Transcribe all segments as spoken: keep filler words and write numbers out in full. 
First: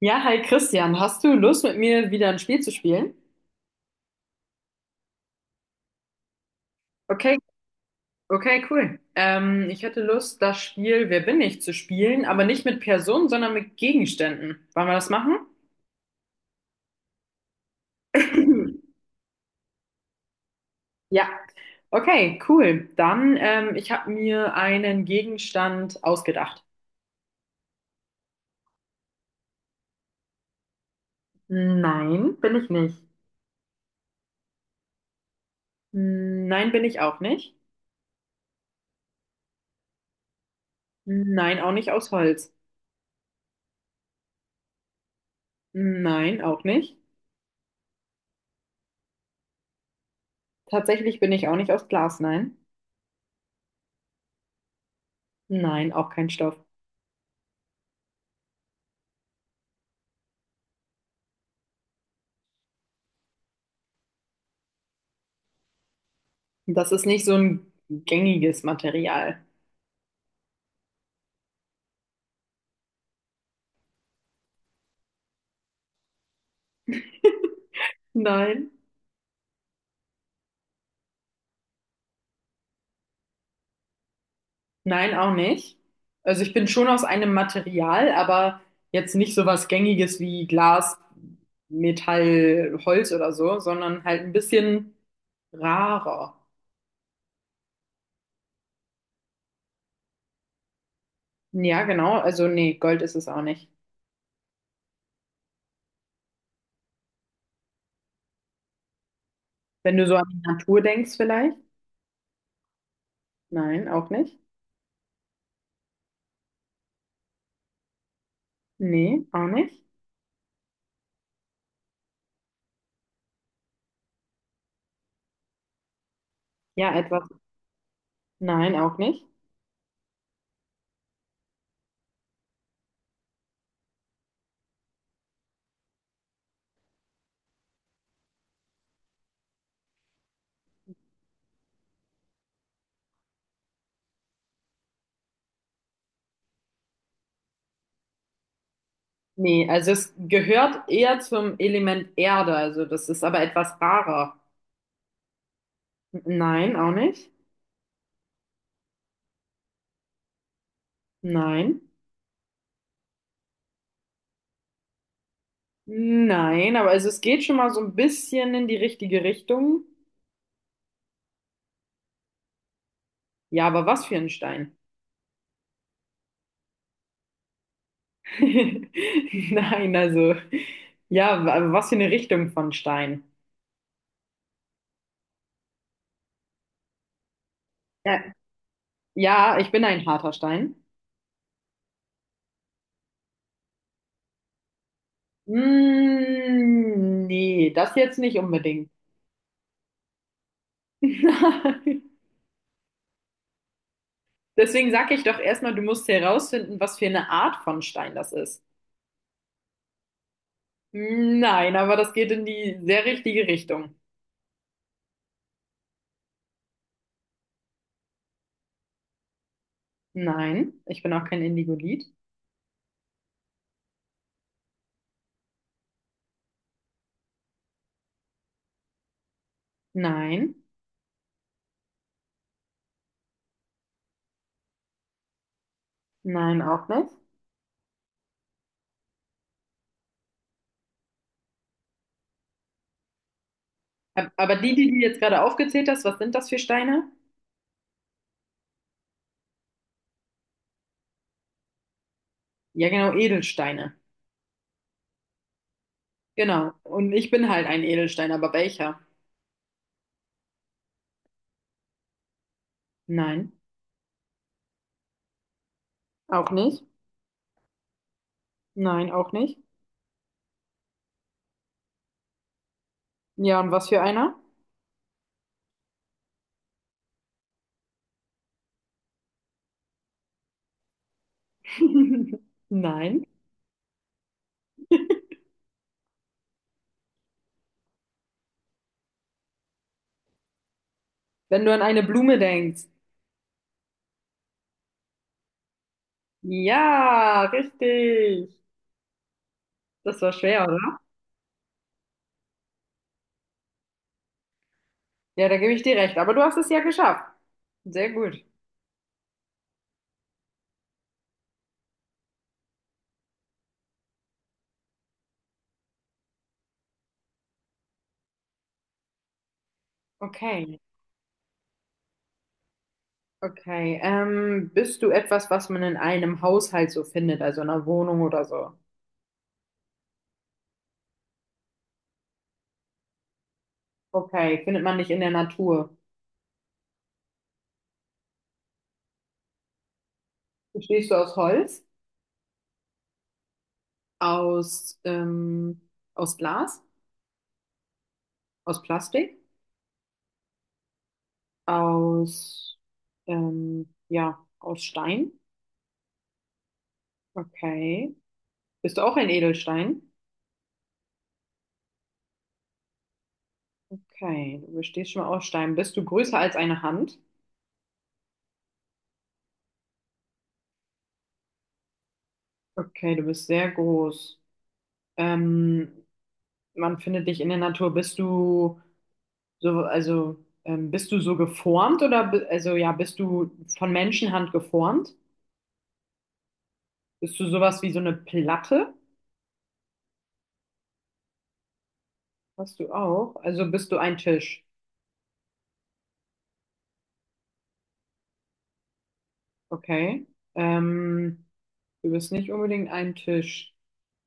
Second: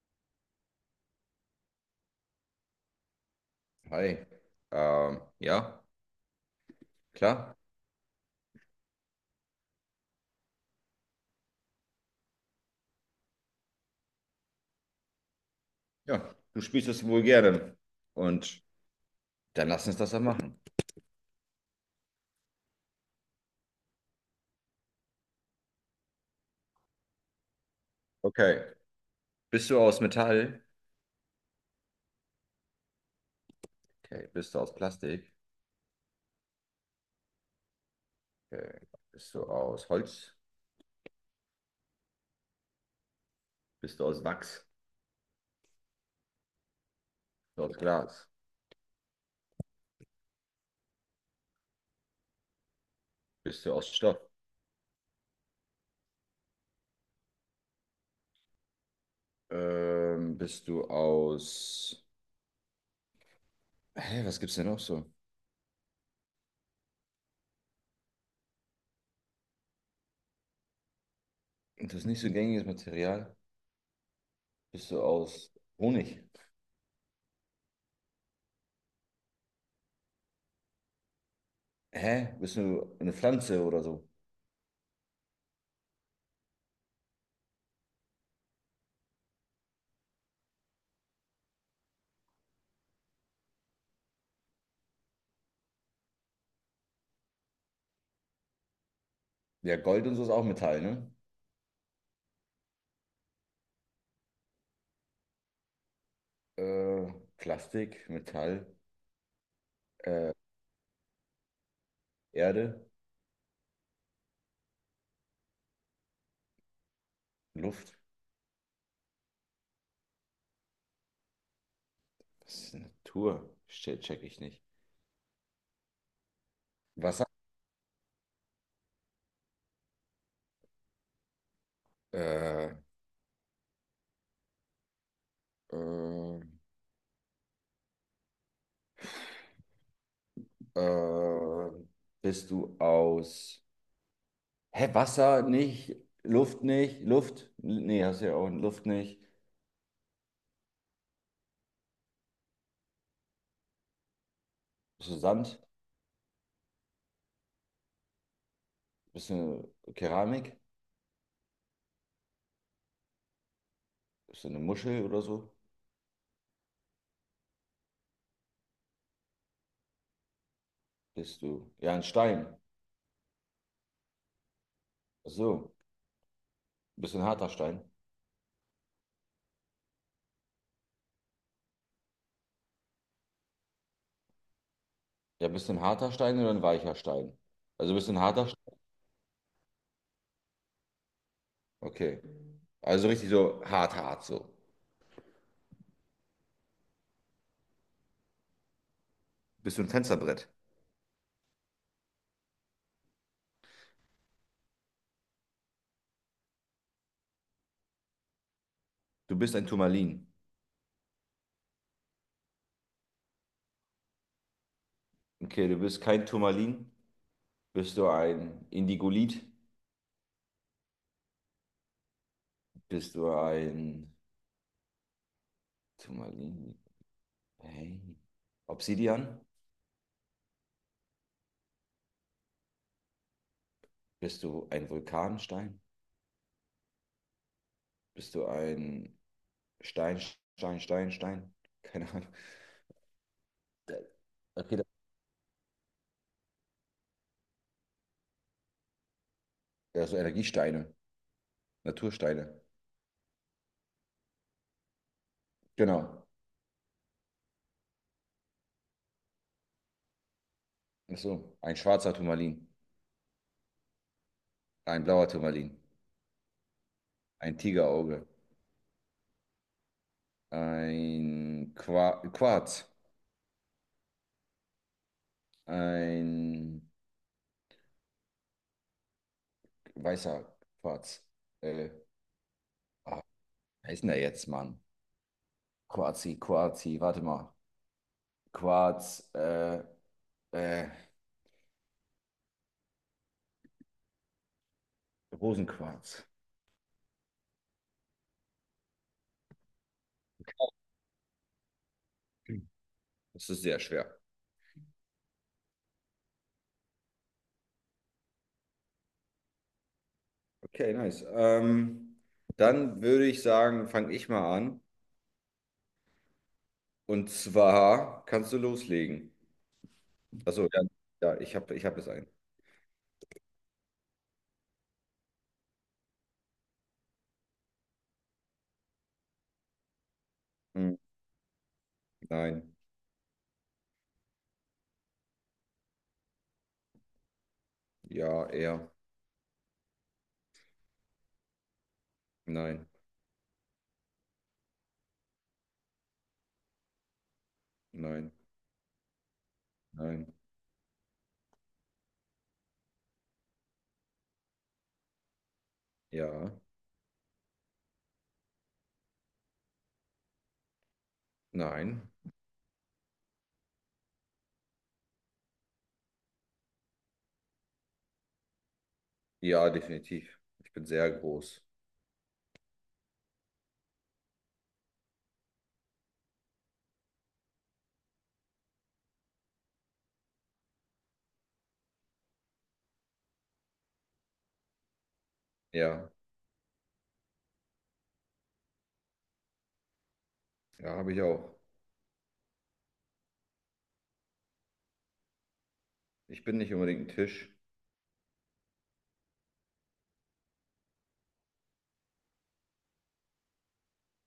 Ja, hi Christian, hast du Lust mit mir wieder ein Spiel zu spielen? Hi. Ähm, ja, Okay, klar. okay, cool. Ähm, ich hätte Lust, das Spiel Wer bin ich zu spielen, aber nicht mit Personen, sondern mit Gegenständen. Wollen wir das machen? Ja, du spielst es wohl gerne. Und dann lass uns das doch machen. Ja, okay, cool. Dann, ähm, ich habe mir einen Gegenstand ausgedacht. Okay. Bist du aus Metall? Nein, bin ich nicht. Okay. Bist du aus Plastik? Nein, bin ich auch nicht. Okay. Bist du aus Holz? Nein, auch nicht aus Holz. Bist du aus Wachs? Nein, auch nicht. Bist du aus Glas? Tatsächlich bin ich auch nicht aus Glas, nein. Bist du aus Stoff? Nein, auch kein Stoff. Ähm, bist du aus... Hä, was gibt's denn noch so? Das ist nicht so ein gängiges Material. Das ist nicht so gängiges Material. Bist du aus Honig? Nein. Hä? Bist du eine Pflanze oder so? Nein, auch nicht. Also ich bin schon aus einem Material, aber jetzt nicht so was Gängiges wie Glas, Metall, Holz oder so, sondern halt ein bisschen rarer. Ja, Gold und so ist auch Metall, ne? Ja, genau. Also nee, Gold ist es auch nicht. Äh, Plastik, Metall, Wenn du so an äh, die Natur denkst vielleicht? Erde, Nein, auch nicht. Luft. Nee, auch nicht. Was ist Natur? Che- Check ich nicht. Ja, Wasser. etwas. Nein, auch nicht. Äh, äh, äh, Bist du aus. Hä, Wasser nicht, Luft nicht, Luft? Nee, hast du ja auch Luft nicht. Nee, also es gehört eher zum Element Erde, also das ist aber etwas rarer. Bist du Sand? Nein, auch nicht. Bist du Keramik? Nein. Bist du eine Muschel oder so? Nein, aber also es geht schon mal so ein bisschen in die richtige Richtung. Bist du. Ja, ein Stein. Ja, aber was für ein Stein? Ach so. Bist du ein harter Stein? Nein, also ja, aber was für eine Richtung von Stein? Ja, bist du ein harter Stein oder ein weicher Stein? Also bist du ein Ja, harter ja, ich bin ein harter Stein. Okay. Also richtig so hart, hart so. Mm, nee, das jetzt nicht unbedingt. Bist du ein Fensterbrett? Nein. Deswegen sage ich doch erstmal, du musst herausfinden, was für eine Art von Stein das ist. Du bist ein Turmalin. Hm, nein, aber das geht in die sehr richtige Richtung. Okay, du bist kein Turmalin. Bist du ein Indigolit? Nein, ich bin auch kein Indigolit. Bist du ein Turmalin? Hey. Obsidian? Nein, Bist du ein Vulkanstein? nein, auch nicht. Bist du ein Stein, Stein, Stein, Stein? Keine Ahnung. Ab- Aber die, Okay, das die du jetzt gerade aufgezählt hast, was sind das für Steine? ja, so Energiesteine, Natursteine. Ja, genau, Edelsteine. Genau. Genau. Und ich bin halt ein Edelstein, aber welcher? Ach so, ein schwarzer Turmalin, Nein, ein blauer Turmalin, auch nicht. ein Tigerauge. Nein, auch nicht. Ein Qua Quarz. Ja, und was für einer? Ein weißer Quarz. Äh, ah, Nein. Wer ist denn der jetzt, Mann? Quarzi, Quarzi, warte mal. Quarz, äh, äh, Wenn du an eine Blume denkst. Rosenquarz. Ja, richtig. Das war schwer, oder? Das ist sehr schwer. Ja, da gebe ich dir recht. Aber du hast es ja geschafft. Sehr gut. Okay, nice. Ähm, dann würde ich sagen, fange ich mal an. Und zwar kannst du loslegen. Achso, Okay. ja, ja, ich habe ich hab es ein. Okay, ähm, bist du etwas, was man in einem Haushalt so findet, also in einer Wohnung oder so? Hm, nein, Okay, findet man nicht in der Natur. ja, er, Bestehst du aus Holz, nein, aus, ähm, aus Glas, nein, aus Plastik, nein, aus, ähm, ja, aus Stein? ja, Okay. Bist du auch ein Edelstein? nein. Okay, du bestehst schon mal aus Stein. Bist du größer als eine Hand? Ja, definitiv. Ich bin sehr groß. Okay, du bist sehr groß. Ähm, man findet dich in der Natur. Bist du so, also ähm, bist du so geformt oder bi- also ja, bist du von Menschenhand geformt? Ja, Bist du sowas wie so eine Platte? ja, habe ich auch. Hast du auch? Also bist du ein Tisch. Ich bin nicht unbedingt ein Tisch. Okay. Ähm, du bist nicht unbedingt ein Tisch.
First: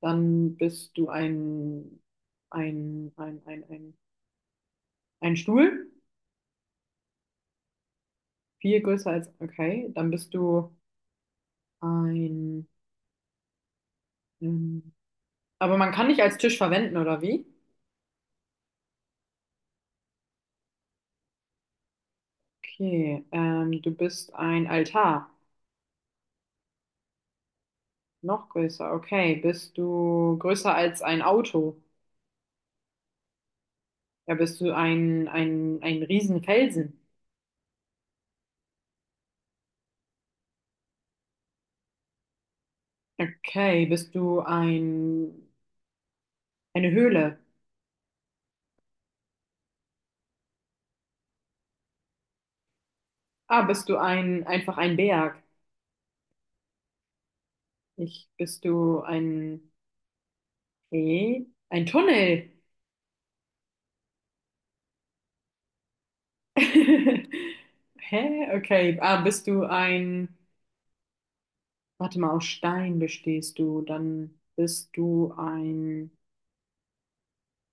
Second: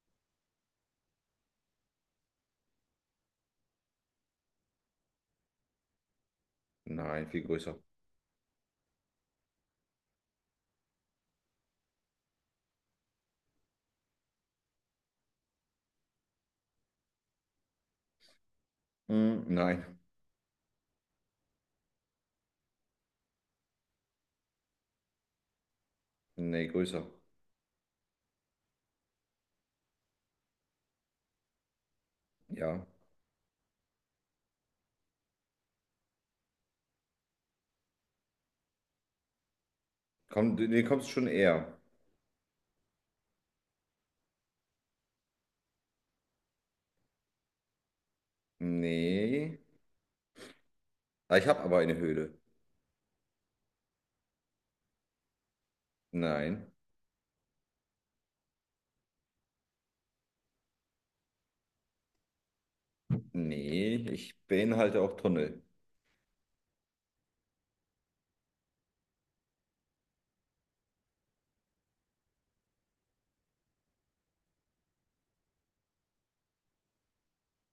Dann bist du ein ein ein ein ein, ein Stuhl. Nein, viel größer. Viel größer als okay. Dann bist du ein ähm, aber man kann dich als Tisch verwenden, oder wie? Hm, nein, Okay. Ähm, du bist ein Altar. nee, größer. Noch größer, okay. Bist du größer als ein Auto? Ja. Ja, bist du ein, ein, ein Riesenfelsen? Komm, du nee, kommst schon eher. Okay, bist du ein, eine Höhle? Nee. Ah, Ich habe aber eine Höhle. Ah, bist du ein, einfach ein Berg? Nein. Ich, bist du ein, eh, ein Tunnel? Nee, ich beinhalte auch Tunnel. Hä? Okay. Ah, bist du ein, warte mal, aus Stein bestehst du, dann bist du ein,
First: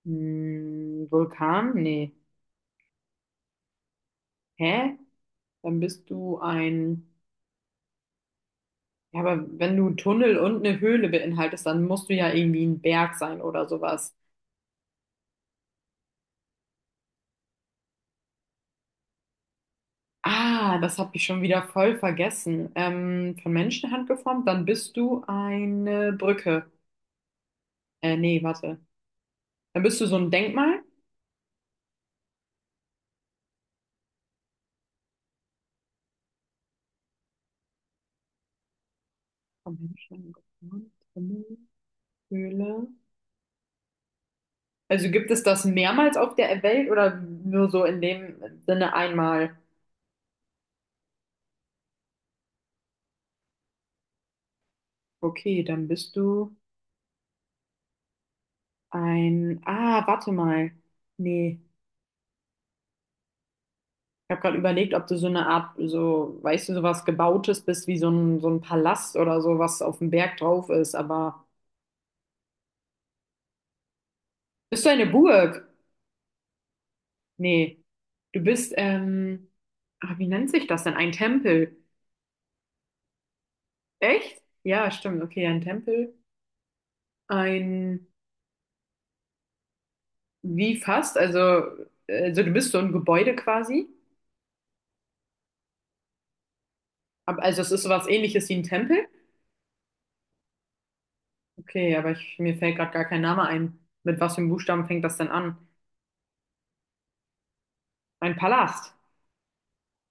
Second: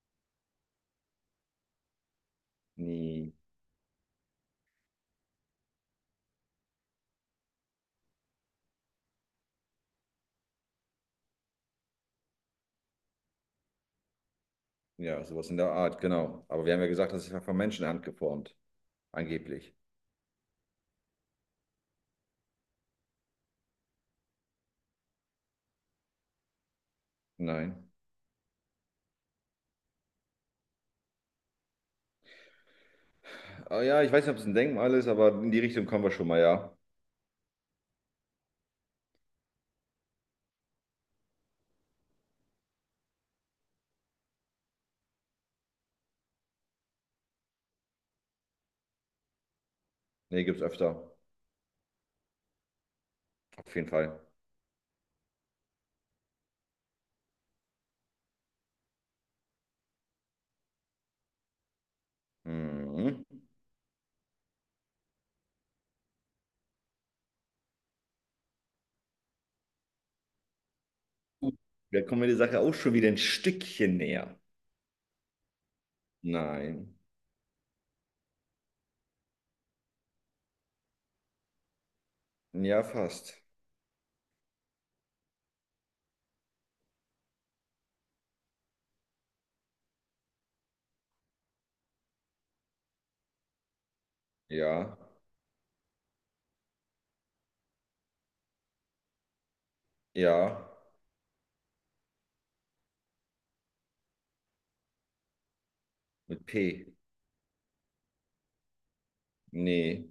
hm, Vulkan? Nee. Nee. Hä? Dann bist du ein, ja, aber wenn du einen Tunnel und eine Höhle beinhaltest, dann musst du ja irgendwie ein Berg sein oder sowas. Ja, sowas in der Art, genau. Aber wir haben ja gesagt, das ist ja von Menschenhand geformt. Angeblich. Ah, das habe ich schon wieder voll vergessen. Ähm, von Menschenhand geformt, dann bist du eine Brücke. Nein. Äh, nee, warte. Dann bist du so ein Denkmal. Ah, ja, ich weiß nicht, ob es ein Denkmal ist, aber in die Richtung kommen wir schon mal, ja. Von Menschenhand geformt, Tunnel, Höhle. Also gibt es das mehrmals auf der Welt oder nur so in dem Sinne einmal? Nee, gibt's öfter. Auf jeden Fall. Okay, dann bist du ein. Ah, warte mal. Nee. Mhm. Gut, Ich habe gerade überlegt, ob du so eine Art, so, weißt du, sowas Gebautes bist, wie so ein, so ein Palast oder so, was auf dem Berg drauf ist. Aber da kommen wir der Sache auch schon wieder ein Stückchen näher. bist du eine Burg? Nein. Nee. Du bist, ähm, ah, wie nennt sich das denn? Ein Tempel. Ja, fast. Echt? Ja, stimmt. Okay, ein Tempel. Ein, wie fast? Also, äh, also du bist so ein Gebäude quasi. Ja. Ab- Also es ist sowas ähnliches wie ein Tempel. Ja. Okay, aber ich, mir fällt gerade gar kein Name ein. Mit was für einem Buchstaben fängt das denn an? Mit P. Ein Palast. Nee.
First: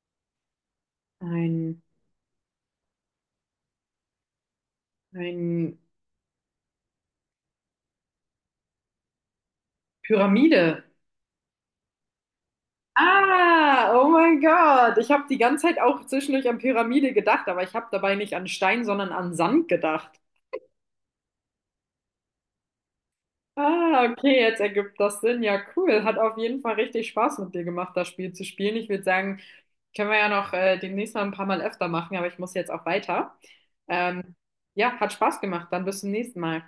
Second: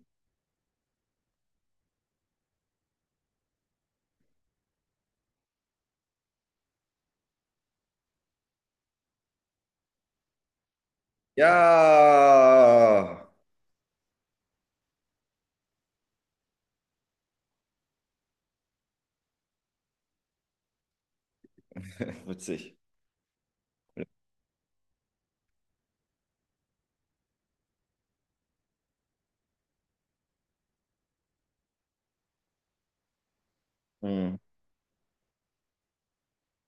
Ein, ein Pyramide. Ja! Ah, oh mein Gott. Ich habe die ganze Zeit auch zwischendurch an Pyramide gedacht, aber ich habe dabei nicht an Stein, sondern an Sand gedacht. Witzig. Ah, okay, jetzt ergibt das Sinn. Ja, cool. Hat auf jeden Fall richtig Spaß mit dir gemacht, das Spiel zu spielen. Ich würde sagen, können wir ja noch äh, demnächst mal ein paar Mal öfter machen, aber ich muss jetzt auch weiter. Ähm, Hm. ja, hat Spaß gemacht. Dann bis zum nächsten Mal.